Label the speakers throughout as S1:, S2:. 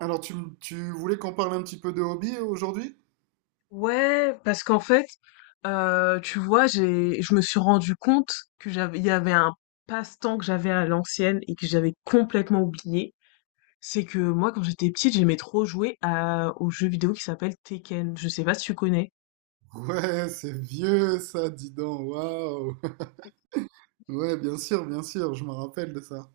S1: Alors, tu voulais qu'on parle un petit peu de hobby aujourd'hui?
S2: Ouais, parce qu'en fait, tu vois, je me suis rendu compte que il y avait un passe-temps que j'avais à l'ancienne et que j'avais complètement oublié. C'est que moi, quand j'étais petite, j'aimais trop jouer au jeu vidéo qui s'appelle Tekken. Je sais pas si tu connais.
S1: Ouais, c'est vieux ça, dis donc, waouh! Ouais, bien sûr, je me rappelle de ça.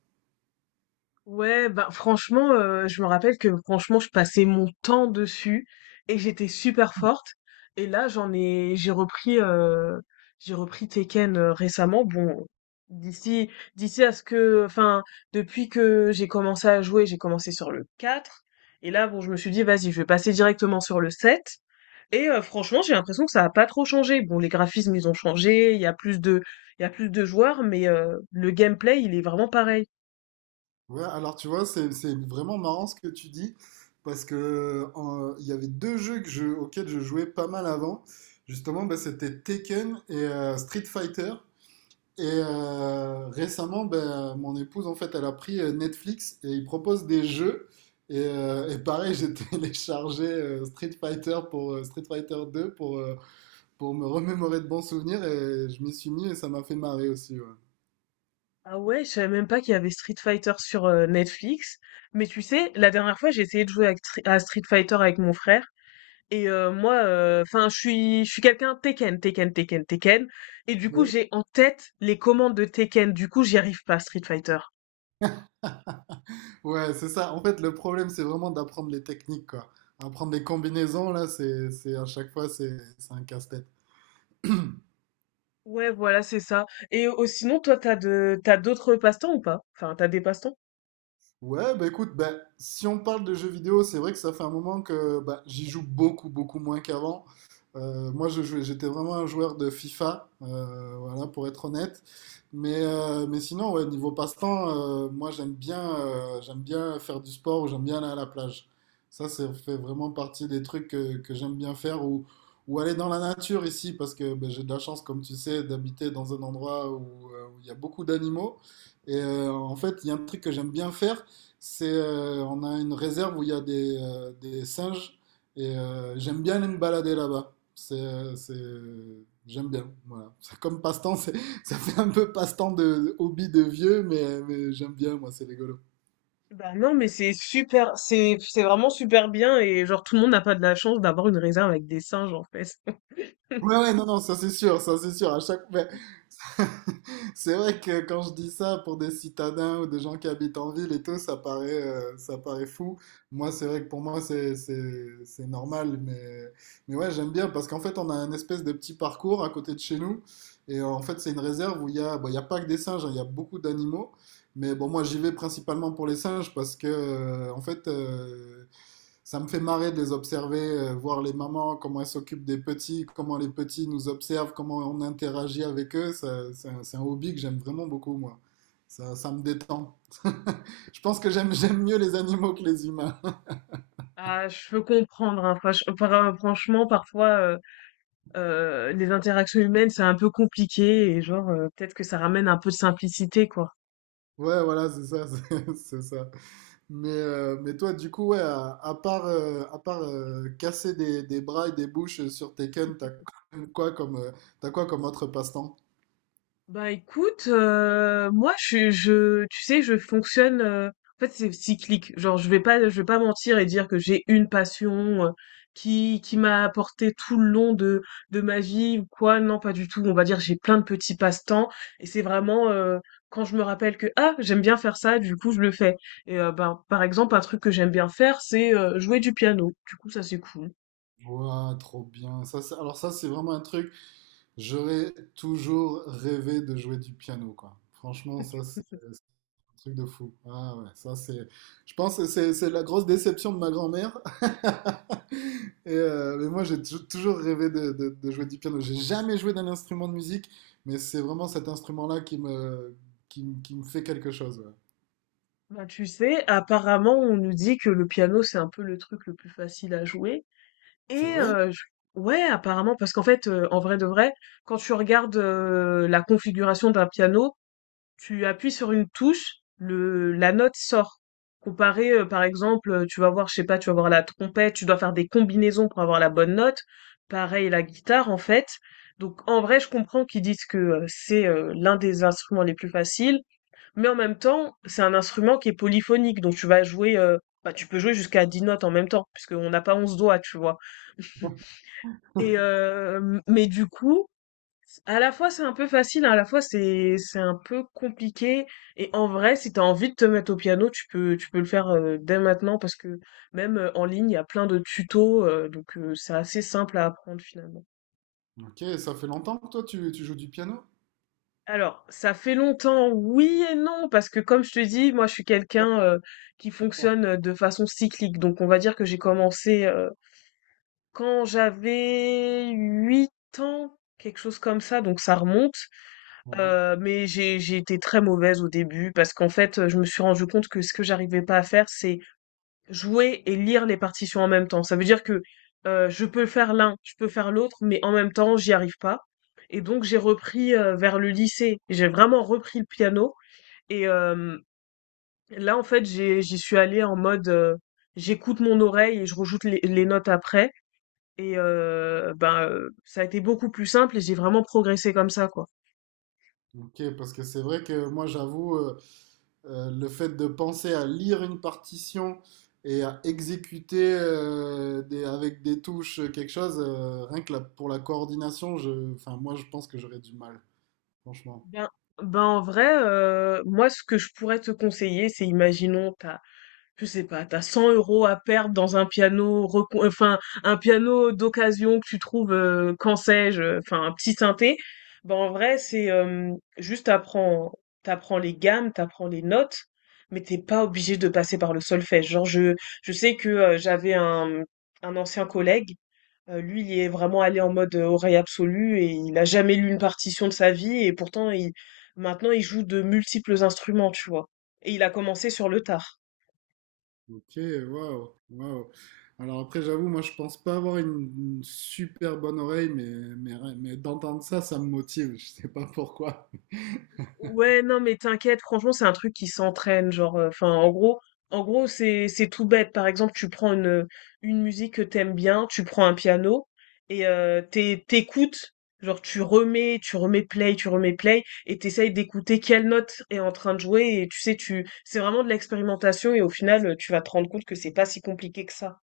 S2: Ouais, bah franchement, je me rappelle que franchement, je passais mon temps dessus et j'étais super forte. Et là, j'ai repris Tekken récemment. Bon, d'ici, d'ici à ce que, enfin, depuis que j'ai commencé à jouer, j'ai commencé sur le 4. Et là, bon, je me suis dit, vas-y, je vais passer directement sur le 7. Et franchement, j'ai l'impression que ça a pas trop changé. Bon, les graphismes, ils ont changé, il y a plus de joueurs, mais le gameplay, il est vraiment pareil.
S1: Ouais, alors tu vois, c'est vraiment marrant ce que tu dis, parce que il y avait deux jeux auxquels je jouais pas mal avant. Justement, bah, c'était Tekken et Street Fighter. Et récemment, ben, mon épouse, en fait, elle a pris Netflix et ils proposent des jeux. Et pareil, j'ai téléchargé Street Fighter pour Street Fighter 2 pour me remémorer de bons souvenirs et je m'y suis mis et ça m'a fait marrer aussi. Ouais,
S2: Ah ouais, je savais même pas qu'il y avait Street Fighter sur Netflix. Mais tu sais, la dernière fois, j'ai essayé de jouer à Street Fighter avec mon frère. Et moi, enfin, je suis quelqu'un Tekken, Tekken, Tekken, Tekken. Et du coup,
S1: ouais,
S2: j'ai en tête les commandes de Tekken. Du coup, j'y arrive pas à Street Fighter.
S1: ouais, c'est ça. En fait, le problème, c'est vraiment d'apprendre les techniques, quoi. Apprendre des combinaisons, là, c'est à chaque fois, c'est un casse-tête.
S2: Ouais, voilà, c'est ça. Et sinon, toi, t'as d'autres passe-temps ou pas? Enfin, t'as des passe-temps?
S1: Ouais, bah écoute, bah, si on parle de jeux vidéo, c'est vrai que ça fait un moment que bah, j'y joue beaucoup, beaucoup moins qu'avant. Moi, j'étais vraiment un joueur de FIFA, voilà, pour être honnête. Mais sinon, ouais, niveau passe-temps, moi, j'aime bien faire du sport ou j'aime bien aller à la plage. Ça fait vraiment partie des trucs que j'aime bien faire ou aller dans la nature ici, parce que bah, j'ai de la chance, comme tu sais, d'habiter dans un endroit où où il y a beaucoup d'animaux. Et en fait, il y a un truc que j'aime bien faire, on a une réserve où il y a des singes et j'aime bien aller me balader là-bas. J'aime bien. Voilà. C'est comme passe-temps, ça fait un peu passe-temps de hobby de vieux, mais j'aime bien, moi, c'est rigolo.
S2: Bah non, mais c'est super, c'est vraiment super bien et genre tout le monde n'a pas de la chance d'avoir une réserve avec des singes en fait.
S1: Ouais, ouais, non, non, ça c'est sûr, ça c'est sûr. C'est vrai que quand je dis ça pour des citadins ou des gens qui habitent en ville et tout, ça paraît fou. Moi, c'est vrai que pour moi, c'est normal. Mais ouais, j'aime bien parce qu'en fait, on a un espèce de petit parcours à côté de chez nous. Et en fait, c'est une réserve où il y a, bon, il y a pas que des singes, hein, il y a beaucoup d'animaux. Mais bon, moi, j'y vais principalement pour les singes parce que, en fait, ça me fait marrer de les observer, voir les mamans, comment elles s'occupent des petits, comment les petits nous observent, comment on interagit avec eux. C'est c'est un hobby que j'aime vraiment beaucoup, moi. Ça me détend. Je pense que j'aime mieux les animaux que les humains.
S2: Ah, je peux comprendre, hein. Franchement, parfois, les interactions humaines, c'est un peu compliqué et genre, peut-être que ça ramène un peu de simplicité, quoi.
S1: Ouais, voilà, c'est ça, c'est ça. Mais toi, du coup, ouais, à part, casser des bras et des bouches sur Tekken, quoi comme, euh, t'as quoi comme autre passe-temps?
S2: Bah écoute, moi tu sais, je fonctionne. En fait, c'est cyclique. Genre, je vais pas mentir et dire que j'ai une passion qui m'a apporté tout le long de ma vie ou quoi. Non, pas du tout. On va dire j'ai plein de petits passe-temps et c'est vraiment quand je me rappelle que ah j'aime bien faire ça, du coup je le fais. Et ben par exemple un truc que j'aime bien faire, c'est jouer du piano. Du coup ça c'est cool.
S1: Ouah, trop bien. Alors ça, c'est vraiment un truc. J'aurais toujours rêvé de jouer du piano, quoi. Franchement, ça, c'est... Truc de fou. Ah ouais, ça c'est. Je pense que c'est la grosse déception de ma grand-mère. Et, mais moi toujours rêvé de jouer du piano. J'ai jamais joué d'un instrument de musique, mais c'est vraiment cet instrument-là qui me fait quelque chose. Ouais.
S2: Bah, tu sais, apparemment on nous dit que le piano c'est un peu le truc le plus facile à jouer.
S1: C'est
S2: Et
S1: vrai?
S2: je ouais, apparemment, parce qu'en fait, en vrai de vrai, quand tu regardes, la configuration d'un piano, tu appuies sur une touche, le la note sort. Comparé, par exemple, tu vas voir, je sais pas, tu vas voir la trompette, tu dois faire des combinaisons pour avoir la bonne note. Pareil, la guitare, en fait. Donc en vrai, je comprends qu'ils disent que, c'est, l'un des instruments les plus faciles, mais en même temps, c'est un instrument qui est polyphonique, donc tu vas jouer, bah, tu peux jouer jusqu'à 10 notes en même temps, puisqu'on n'a pas 11 doigts, tu vois? Et mais du coup, à la fois c'est un peu facile, hein, à la fois c'est un peu compliqué. Et en vrai, si t'as envie de te mettre au piano, tu peux le faire dès maintenant parce que même en ligne, il y a plein de tutos, donc c'est assez simple à apprendre finalement.
S1: Ok, ça fait longtemps que toi tu joues du piano?
S2: Alors, ça fait longtemps, oui et non, parce que comme je te dis, moi je suis quelqu'un qui fonctionne de façon cyclique. Donc on va dire que j'ai commencé quand j'avais 8 ans, quelque chose comme ça, donc ça remonte.
S1: Ouais.
S2: Mais j'ai été très mauvaise au début parce qu'en fait, je me suis rendu compte que ce que j'arrivais pas à faire, c'est jouer et lire les partitions en même temps. Ça veut dire que je peux faire l'un, je peux faire l'autre, mais en même temps, j'y arrive pas. Et donc, j'ai repris vers le lycée. J'ai vraiment repris le piano. Et là, en fait, j'y suis allée en mode j'écoute mon oreille et je rejoute les notes après. Et ben, ça a été beaucoup plus simple et j'ai vraiment progressé comme ça, quoi.
S1: Ok, parce que c'est vrai que moi j'avoue. Le fait de penser à lire une partition et à exécuter avec des touches quelque chose, rien que la- pour la coordination, enfin, moi je pense que j'aurais du mal, franchement.
S2: Ben, ben en vrai, moi ce que je pourrais te conseiller, c'est imaginons je sais pas, t'as 100 euros à perdre dans un piano, enfin un piano d'occasion que tu trouves, quand sais-je, enfin un petit synthé. Ben en vrai, c'est juste t'apprends les gammes, t'apprends les notes, mais t'es pas obligé de passer par le solfège. Je sais que un ancien collègue lui, il est vraiment allé en mode oreille absolue et il a jamais lu une partition de sa vie et pourtant, maintenant, il joue de multiples instruments, tu vois. Et il a commencé sur le tard.
S1: Ok, waouh, waouh. Alors après, j'avoue, moi je pense pas avoir une super bonne oreille, mais d'entendre ça, ça me motive, je sais pas pourquoi.
S2: Ouais, non, mais t'inquiète, franchement, c'est un truc qui s'entraîne, genre, enfin, en gros, c'est tout bête. Par exemple, tu prends une musique que t'aimes bien, tu prends un piano et t'écoutes, genre, tu remets play, et t'essayes d'écouter quelle note est en train de jouer. Et c'est vraiment de l'expérimentation, et au final, tu vas te rendre compte que c'est pas si compliqué que ça.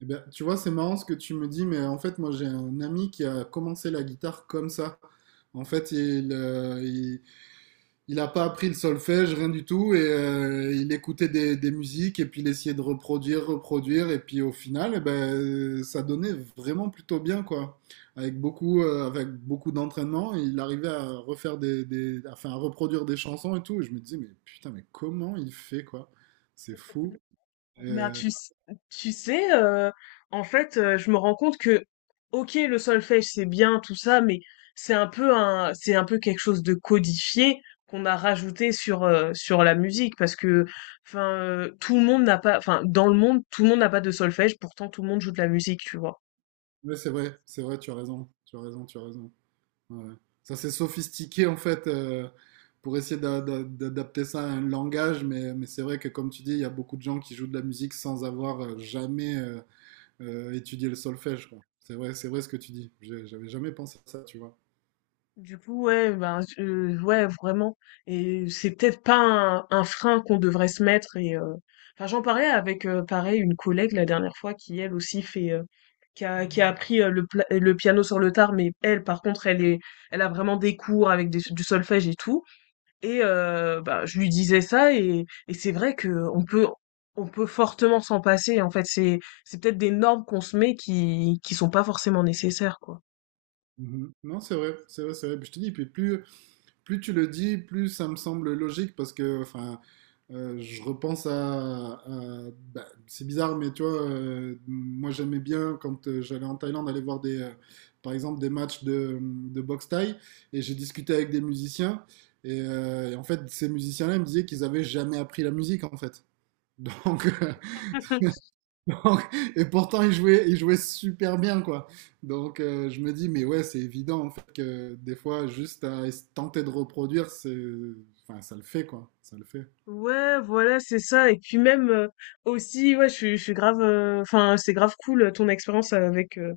S1: Eh ben, tu vois, c'est marrant ce que tu me dis, mais en fait, moi j'ai un ami qui a commencé la guitare comme ça. En fait, il n'a pas appris le solfège, rien du tout, et il écoutait des musiques, et puis il essayait de reproduire, et puis au final, eh ben, ça donnait vraiment plutôt bien, quoi. Avec beaucoup d'entraînement, il arrivait à enfin, à reproduire des chansons et tout, et je me disais, mais putain, mais comment il fait, quoi? C'est fou.
S2: Ben,
S1: Euh,
S2: tu, s- Tu sais, en fait, je me rends compte que, ok, le solfège, c'est bien, tout ça, mais c'est un peu quelque chose de codifié qu'on a rajouté sur la musique, parce que, enfin, tout le monde n'a pas, enfin, dans le monde, tout le monde n'a pas de solfège, pourtant tout le monde joue de la musique, tu vois.
S1: ouais, c'est vrai, tu as raison, tu as raison, tu as raison. Ouais. Ça, c'est sophistiqué en fait pour essayer d'adapter ça à un langage, mais c'est vrai que comme tu dis, il y a beaucoup de gens qui jouent de la musique sans avoir jamais étudié le solfège, quoi. C'est vrai ce que tu dis. J'avais jamais pensé à ça, tu vois.
S2: Du coup, ouais, ben, ouais, vraiment et c'est peut-être pas un frein qu'on devrait se mettre et enfin, j'en parlais avec, pareil, une collègue la dernière fois qui, elle aussi, fait, qui a appris, le piano sur le tard mais elle, par contre, elle a vraiment des cours avec des du solfège et tout et bah, je lui disais ça et c'est vrai que on peut on peut fortement s'en passer en fait. C'est peut-être des normes qu'on se met qui sont pas forcément nécessaires, quoi.
S1: Mhm. Non, c'est vrai, c'est vrai, c'est vrai. Puis je te dis, puis plus, plus tu le dis, plus ça me semble logique parce que, enfin, je repense bah, c'est bizarre, mais tu vois, moi j'aimais bien quand j'allais en Thaïlande aller voir par exemple, des matchs de boxe thaï et j'ai discuté avec des musiciens. Et en fait, ces musiciens-là ils me disaient qu'ils avaient jamais appris la musique en fait. Donc, donc, et pourtant, il jouait super bien, quoi. Donc, je me dis, mais ouais, c'est évident, en fait, que des fois, juste tenter de reproduire, c'est, enfin, ça le fait, quoi. Ça le fait.
S2: Ouais, voilà, c'est ça et puis même, aussi, ouais, je suis grave, enfin, c'est grave cool, ton expérience avec,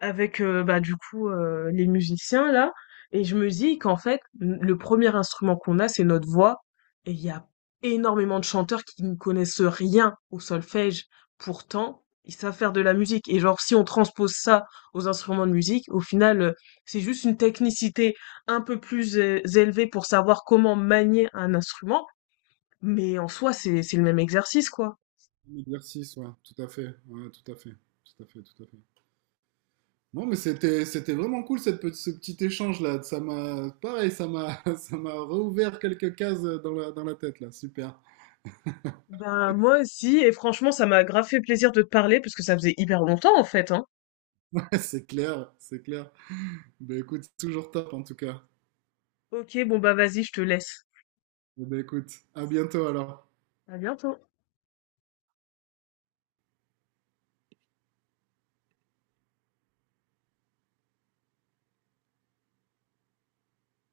S2: avec bah du coup les musiciens là et je me dis qu'en fait le premier instrument qu'on a c'est notre voix et il y a énormément de chanteurs qui ne connaissent rien au solfège pourtant ils savent faire de la musique et genre si on transpose ça aux instruments de musique au final c'est juste une technicité un peu plus élevée pour savoir comment manier un instrument mais en soi c'est le même exercice quoi.
S1: Un exercice, ouais, tout à fait, ouais, tout à fait, tout à fait, tout à fait. Non, mais c'était vraiment cool, ce petit échange-là. Ça m'a, pareil, ça m'a, ça m'a rouvert quelques cases dans dans la tête, là. Super.
S2: Ben moi aussi et franchement ça m'a grave fait plaisir de te parler parce que ça faisait hyper longtemps en fait hein.
S1: Ouais, c'est clair, c'est clair. Ben, écoute, toujours top, en tout cas.
S2: Ok, bon bah vas-y, je te laisse.
S1: Eh ben, écoute, à bientôt, alors.
S2: À bientôt.